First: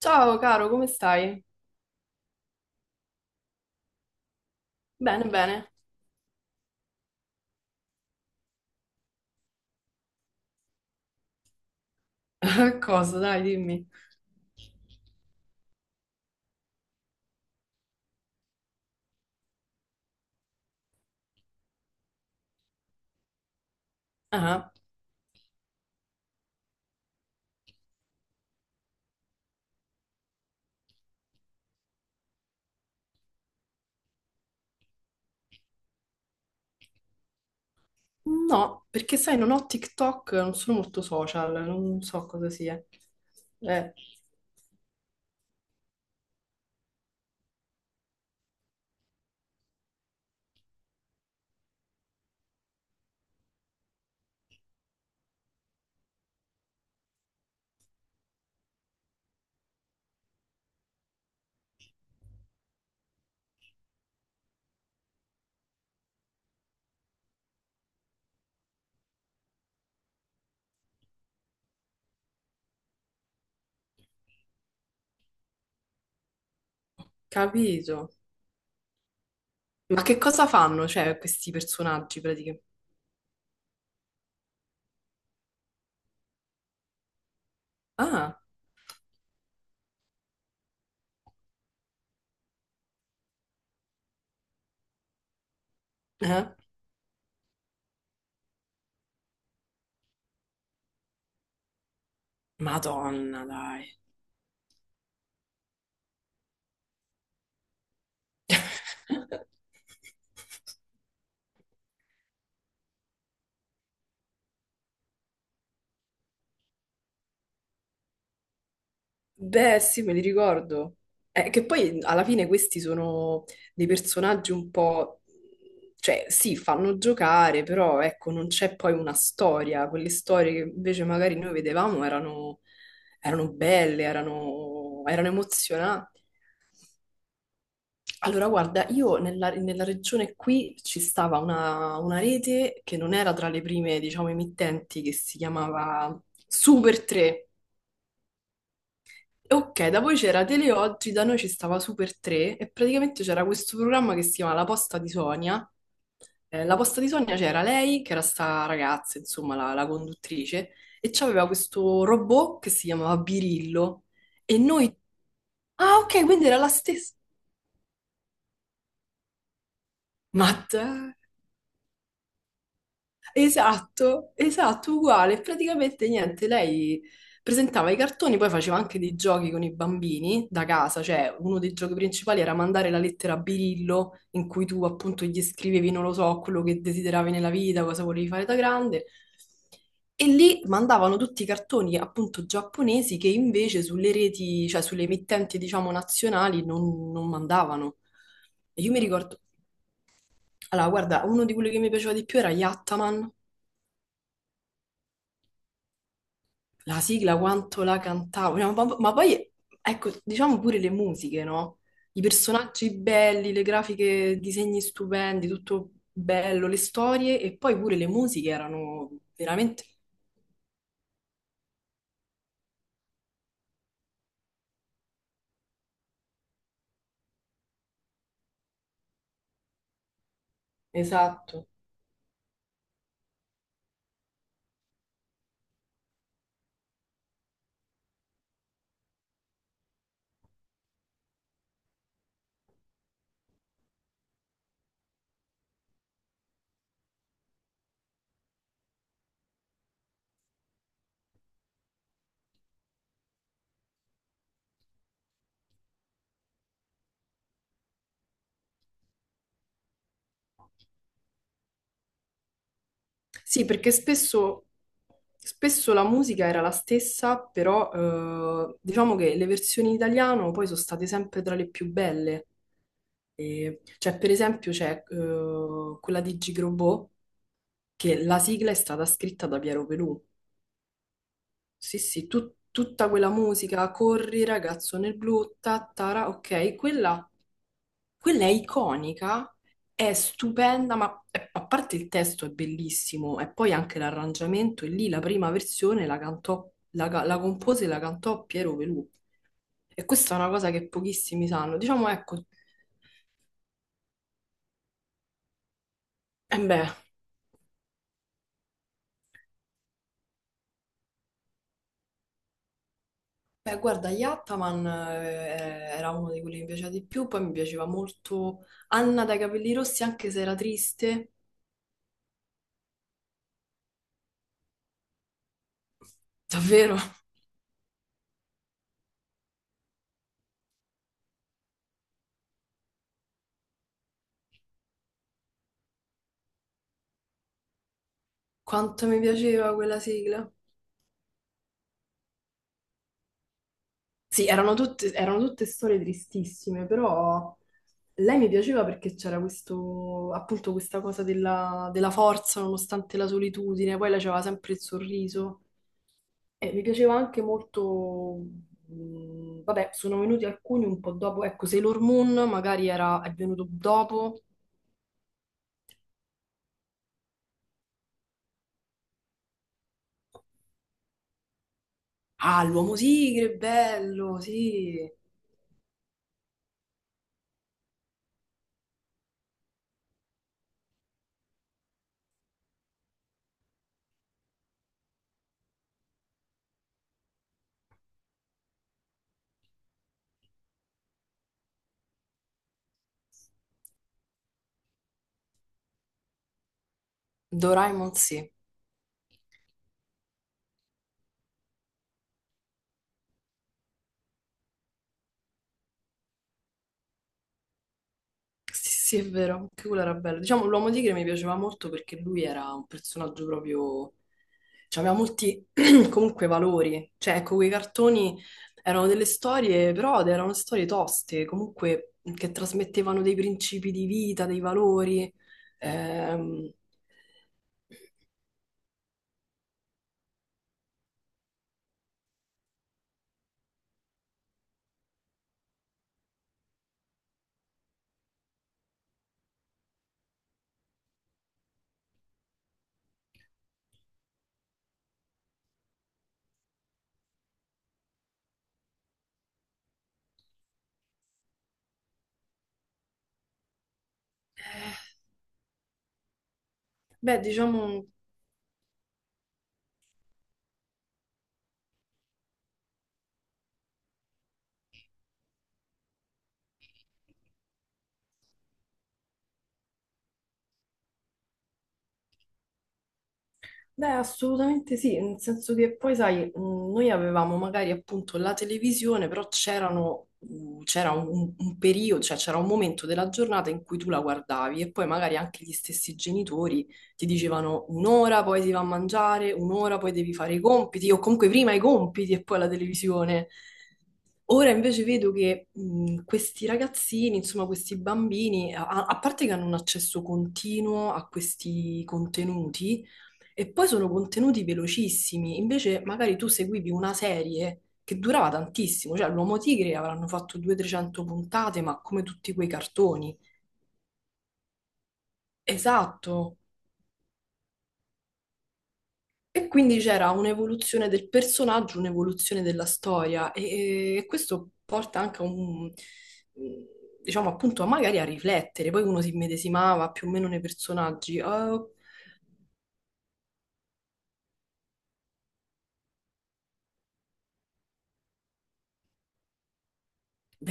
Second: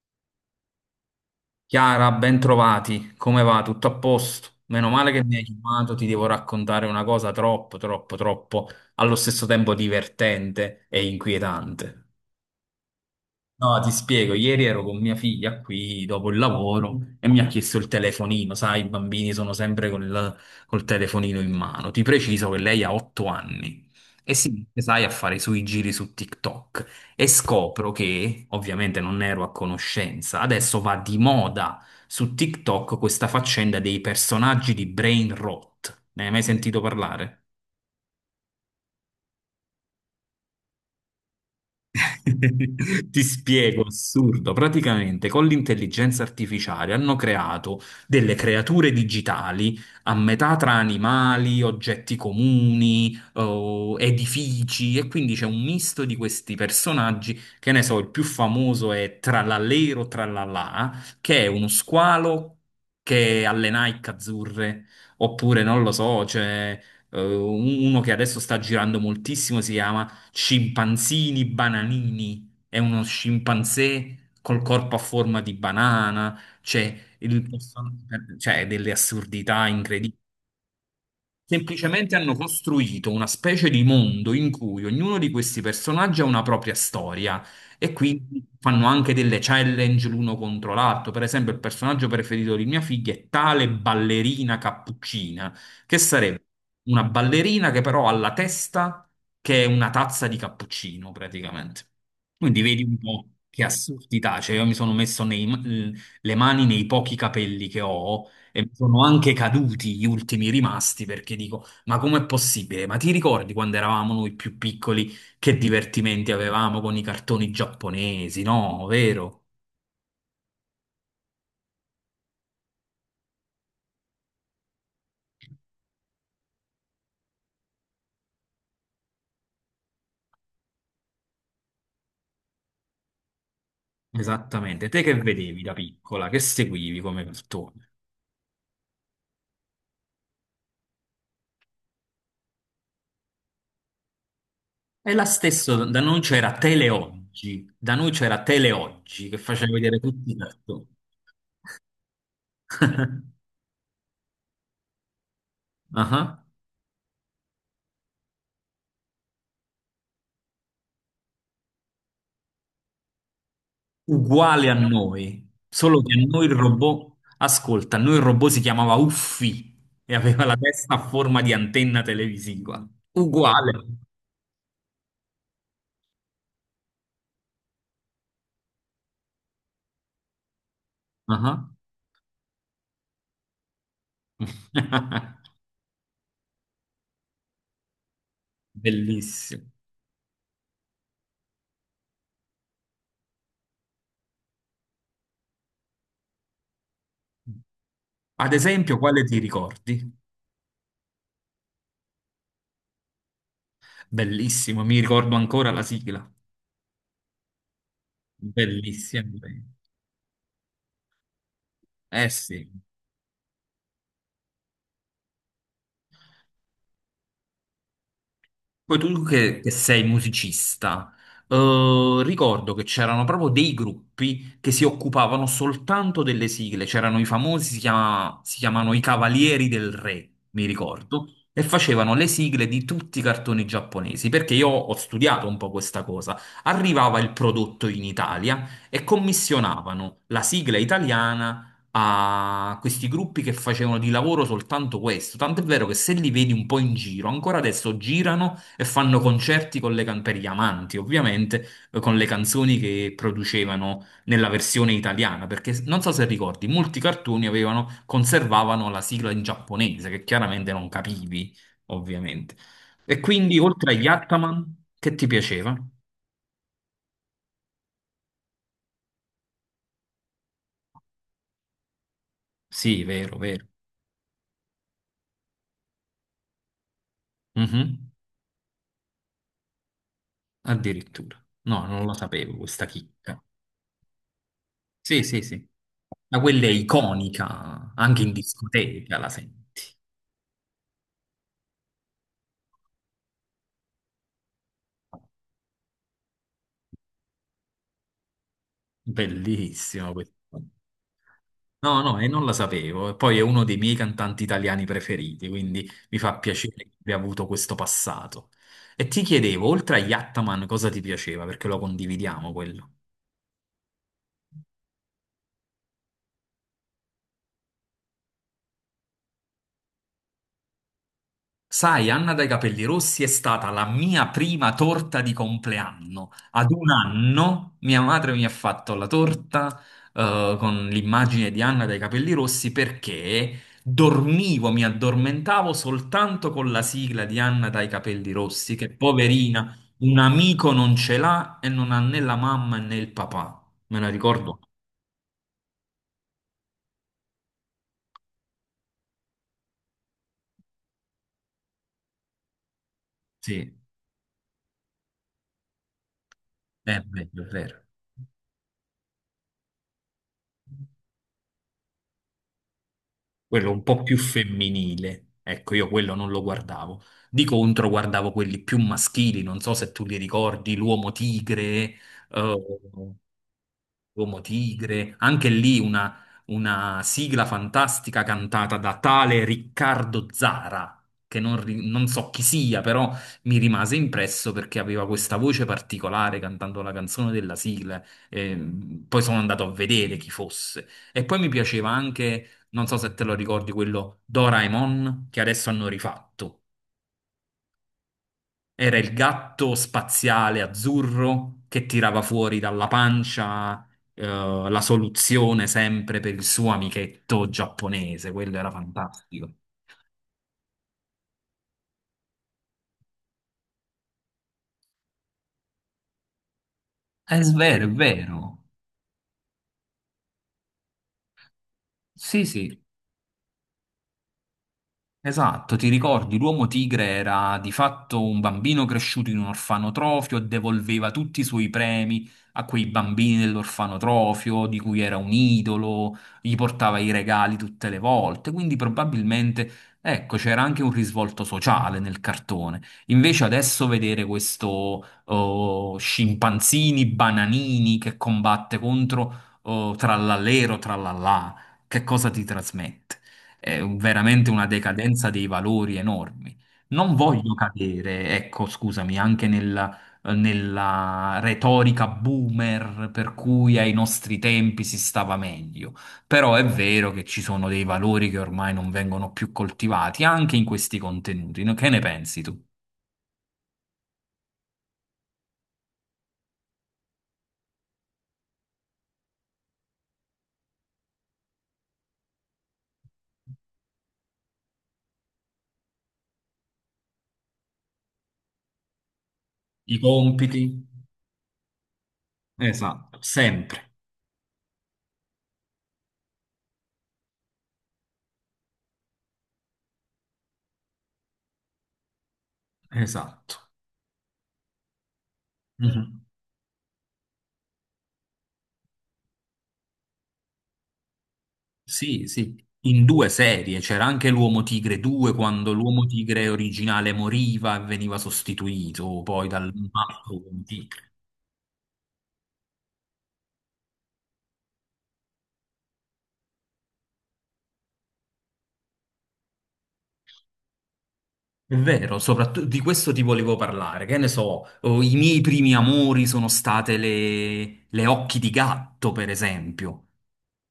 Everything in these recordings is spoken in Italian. Ciao caro, come stai? Chiara, ben trovati. Come va? Tutto a posto? Meno male che Bene, mi hai bene. chiamato, ti devo raccontare una cosa troppo, troppo, troppo, allo stesso tempo divertente e inquietante. Cosa? Dai, No, dimmi. ti spiego, ieri ero con mia figlia qui dopo il lavoro e mi ha chiesto il telefonino, sai, i bambini sono sempre col telefonino in mano. Ti preciso che lei ha 8 anni e si Ah, mette, sai, a fare i suoi giri su TikTok e scopro che, ovviamente non ne ero a conoscenza, adesso va di moda su TikTok questa faccenda dei personaggi di brain rot. Ne hai mai sentito parlare? no, perché sai, non ho TikTok, non sono molto social, non so cosa sia. Ti spiego, Eh, assurdo. Praticamente con l'intelligenza artificiale hanno creato delle creature digitali a metà tra animali, oggetti comuni, oh, edifici, e quindi c'è un misto di questi personaggi. Che ne so, il più famoso è Trallallero Trallallà, che è uno squalo che ha le Nike azzurre, oppure non lo so, c'è uno che adesso sta girando moltissimo, si chiama scimpanzini bananini. È uno scimpanzé col corpo a forma di banana. Capito. Cioè, delle assurdità. Ma che cosa fanno, cioè, questi Semplicemente personaggi hanno praticamente? costruito una specie di mondo in cui ognuno di questi personaggi ha una propria storia e quindi Ah, fanno anche delle challenge l'uno contro l'altro. Per esempio, il personaggio preferito di mia figlia è tale ballerina cappuccina, che sarebbe eh? una ballerina che però ha la testa che è una tazza di cappuccino praticamente. Quindi vedi un po' Madonna, che dai. assurdità, cioè io mi sono messo le mani nei pochi capelli che ho e mi sono anche caduti gli ultimi rimasti perché dico: Ma com'è possibile? Ma ti ricordi quando eravamo noi più piccoli che divertimenti avevamo con i cartoni giapponesi? No, vero? Beh, sì, me li ricordo. Che poi alla fine questi sono dei personaggi un po'... Cioè, sì, fanno giocare, però ecco, non c'è poi una storia. Quelle storie che invece magari noi vedevamo erano, erano belle, Esattamente. Te erano, che erano vedevi da emozionanti. piccola, che seguivi come cartone? Allora, guarda, io nella regione qui ci stava una rete che non era tra le prime, diciamo, emittenti, E che la si stessa, da noi chiamava c'era Super 3. Teleoggi, da noi c'era Teleoggi che faceva Ok, vedere da voi tutti i c'era cartoni. Teleoggi, da noi ci stava Super 3 e praticamente c'era questo programma che si chiama La posta di Sonia. Ah ah. La posta di Sonia c'era lei, che era sta ragazza, insomma, la conduttrice, e c'aveva questo robot che si chiamava Birillo. E Uguale a noi... noi, Ah, solo che a ok, quindi noi il era la stessa. robot, ascolta, a noi il robot si chiamava Uffi e aveva Ma la testa a dai! forma di antenna televisiva. Uguale. Esatto, esatto, uguale. Praticamente niente, lei presentava i cartoni, poi faceva anche dei giochi con i bambini da casa, cioè uno Ah. dei giochi principali era mandare la lettera a Birillo, in cui tu appunto gli scrivevi, non lo so, quello che desideravi nella vita, cosa volevi fare da grande. Bellissimo. E lì mandavano tutti i cartoni appunto giapponesi che invece sulle reti, cioè sulle emittenti diciamo nazionali non mandavano. Ad E io esempio, mi quale ti ricordo, ricordi? allora guarda, uno di quelli che mi piaceva di più era Yattaman. Bellissimo, mi ricordo ancora la sigla. La sigla quanto la cantavo. Cioè, ma Bellissimo. poi ecco, diciamo pure le musiche, no? I Eh sì. personaggi belli, le grafiche, disegni stupendi, tutto bello, le storie e poi pure le musiche Poi erano tu che veramente... sei musicista, ricordo che c'erano proprio dei gruppi che si occupavano soltanto delle sigle, c'erano i famosi, si chiamano i Cavalieri del Re, mi ricordo, e Esatto. facevano le sigle di tutti i cartoni giapponesi, perché io ho studiato un po' questa cosa. Arrivava il prodotto in Italia e commissionavano la sigla italiana a questi gruppi che facevano di lavoro soltanto questo. Tant'è vero che se li vedi un po' in giro, ancora adesso girano e fanno concerti per gli amanti, ovviamente, con le canzoni che producevano nella versione italiana, perché non so se ricordi, molti cartoni avevano, conservavano la sigla in giapponese, che chiaramente non capivi, ovviamente. E quindi, Sì, perché oltre agli spesso, Ataman, che ti piaceva? spesso la musica era la stessa, però diciamo che le versioni in italiano poi sono state sempre tra le più belle. Sì, vero, vero. Cioè, per esempio, c'è quella di Gigrobot, Mhm. che la sigla è stata scritta da Piero Pelù. Addirittura. No, Sì, non la sì, sapevo questa tutta quella chicca. musica, corri ragazzo nel Sì, sì, blu, sì. tattara, Ma quella è ok, iconica, anche in quella è discoteca la iconica, senti. è stupenda, ma a parte il testo è bellissimo, e poi anche l'arrangiamento, e lì la prima versione la cantò, la compose e la cantò Piero Pelù. E Bellissimo questa è una questo. cosa che pochissimi sanno. No, Diciamo, no, e non ecco, la sapevo. E poi è uno dei miei cantanti italiani preferiti, quindi mi fa e piacere beh. che abbia avuto questo passato. E ti chiedevo, oltre a Yattaman, cosa ti piaceva? Perché lo condividiamo quello. Beh, guarda, Yattaman era uno di quelli che mi piaceva di più, poi mi piaceva molto Anna dai capelli rossi, anche se era triste. Sai, Anna dai capelli rossi è stata la mia prima torta di compleanno. Ad un Davvero, anno mia madre mi ha fatto la torta con l'immagine di Anna dai capelli rossi perché dormivo, mi addormentavo soltanto con la sigla di Anna dai capelli rossi, che quanto mi piaceva poverina, quella un sigla. amico non ce l'ha e non ha né la mamma né il papà. Me la Sì, ricordo? Erano tutte storie tristissime, però lei mi piaceva perché c'era questo, appunto, questa cosa della forza nonostante la Sì, solitudine, poi lei aveva sempre il sorriso. E mi è piaceva vero, anche è vero. molto, vabbè, sono venuti alcuni un po' dopo, ecco, Sailor Moon magari era, è venuto Quello un po' più dopo. femminile. Ecco, io quello non lo guardavo. Di contro guardavo quelli più maschili, non so se tu li ricordi, l'Uomo Tigre, eh, Ah, l'uomo tigre, bello, Uomo sì. Tigre, anche lì una sigla fantastica cantata da tale Riccardo Zara, che non, non so chi sia, però mi rimase impresso perché aveva questa voce particolare cantando la canzone della sigla. E, poi sono andato a vedere chi fosse. E poi mi piaceva anche, non so se te lo ricordi, quello Doraemon che adesso hanno rifatto. Doraemon, sì. Era il gatto spaziale azzurro che tirava fuori dalla pancia, la soluzione sempre per il suo amichetto giapponese. Quello era Sì, sì, è fantastico. vero, anche quello era bello. Diciamo, l'Uomo Tigre mi piaceva molto perché lui era un personaggio proprio... Cioè, aveva molti, comunque, valori. È Cioè, ecco, quei vero, è cartoni vero. erano delle storie, però erano storie toste, comunque, Sì, che sì. trasmettevano dei principi di vita, dei valori. Esatto, ti ricordi, l'uomo Ehm, tigre era di fatto un bambino cresciuto in un orfanotrofio e devolveva tutti i suoi premi a quei bambini dell'orfanotrofio di cui era un idolo, gli portava i regali tutte le volte, quindi probabilmente, ecco, c'era anche un risvolto sociale nel cartone. Invece adesso vedere questo oh, scimpanzini, bananini che combatte contro oh, trallallero, trallallà, che cosa ti trasmette? Veramente una decadenza dei valori enormi. Non Beh, voglio diciamo... cadere, ecco, scusami, anche nella retorica boomer per cui ai nostri tempi si stava meglio, però è vero che ci sono dei valori che ormai non vengono più coltivati anche in questi contenuti. No? Che ne pensi tu? Beh, assolutamente sì, nel senso che poi, sai, noi avevamo magari appunto la televisione, però c'erano, c'era un periodo, cioè c'era un momento della giornata in cui tu la guardavi e poi magari anche gli stessi genitori ti dicevano un'ora poi si va a mangiare, I un'ora poi devi fare i compiti? compiti, o comunque prima i compiti e poi la Esatto, televisione. sempre, Ora invece vedo che questi ragazzini, insomma questi bambini, a parte che hanno un accesso continuo a questi contenuti, esatto. e poi sono contenuti velocissimi, invece Mhm. magari tu seguivi una serie che durava tantissimo, cioè l'Uomo Tigre avranno fatto 200-300 puntate, ma come Sì, tutti sì, quei in due cartoni. serie c'era anche l'Uomo Tigre 2 quando l'Uomo Tigre Esatto. originale moriva e veniva sostituito poi E dal quindi c'era altro Uomo Tigre. un'evoluzione del personaggio, un'evoluzione della storia e questo porta anche a diciamo appunto, a magari a riflettere, poi uno si immedesimava più o meno nei personaggi. È Oh, vero, soprattutto di questo ti volevo parlare. Che ne so, oh, i miei primi amori sono state le occhi di gatto, per esempio.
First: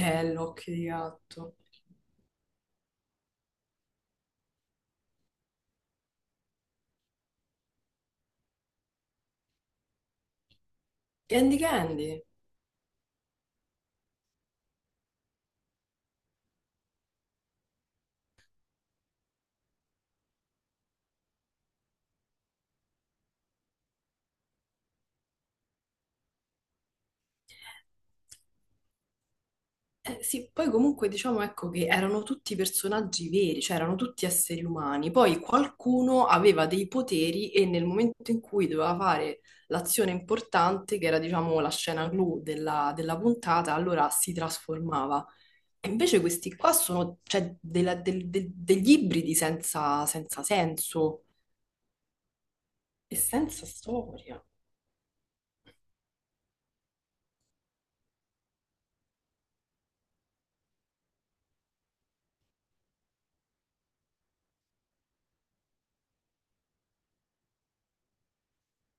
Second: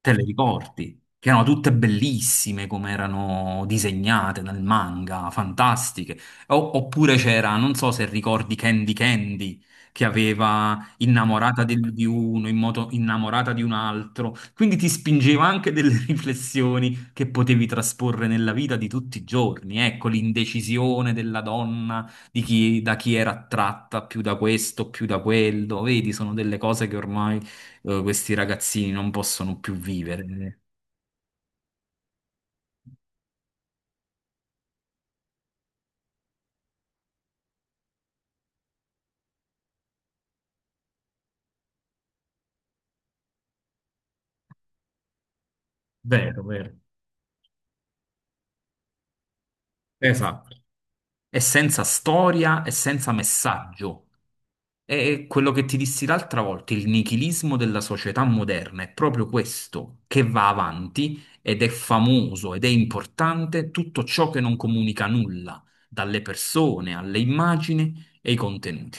Te le occhi di ricordi? Che erano gatto. tutte bellissime come erano disegnate nel manga, fantastiche. Oppure c'era, non so se ricordi Candy Candy, che aveva Candy innamorata di Candy. uno, in moto, innamorata di un altro. Quindi ti spingeva anche delle riflessioni che potevi trasporre nella vita di tutti i giorni. Ecco, l'indecisione della donna, di chi, da chi era attratta, più da questo, più da quello. Vedi, sono delle cose che ormai questi ragazzini non possono più vivere. Sì, poi comunque diciamo ecco che erano tutti personaggi veri, cioè erano tutti esseri umani. Poi qualcuno aveva dei poteri e nel momento in cui doveva fare l'azione importante, che era diciamo la scena clou della puntata, allora si trasformava. E invece Vero, questi vero. qua sono cioè, degli ibridi senza Esatto. senso È senza storia e senza e senza messaggio. storia. È quello che ti dissi l'altra volta, il nichilismo della società moderna è proprio questo che va avanti ed è famoso ed è importante tutto ciò che non comunica nulla, dalle persone alle immagini e ai contenuti.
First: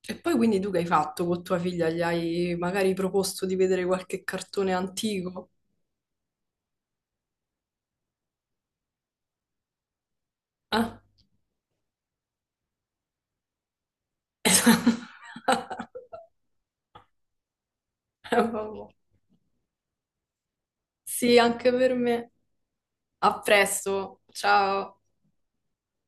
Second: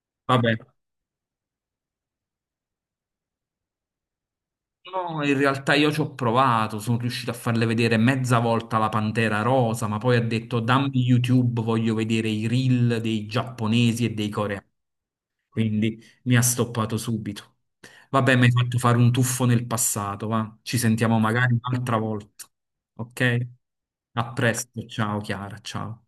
E poi Vabbè, quindi tu che hai fatto con tua figlia? Gli hai magari proposto di vedere qualche cartone no, in antico? realtà io ci ho provato, sono riuscito a farle vedere mezza volta la Pantera Rosa, ma poi ha detto Eh? dammi YouTube, voglio vedere i reel dei giapponesi e dei coreani. Quindi mi ha stoppato subito. Vabbè, mi hai fatto Vabbè. fare un tuffo nel passato, va. Ci sentiamo Sì, magari anche per un'altra me. volta. Ok? A presto. A presto, Ciao. ciao Chiara, ciao.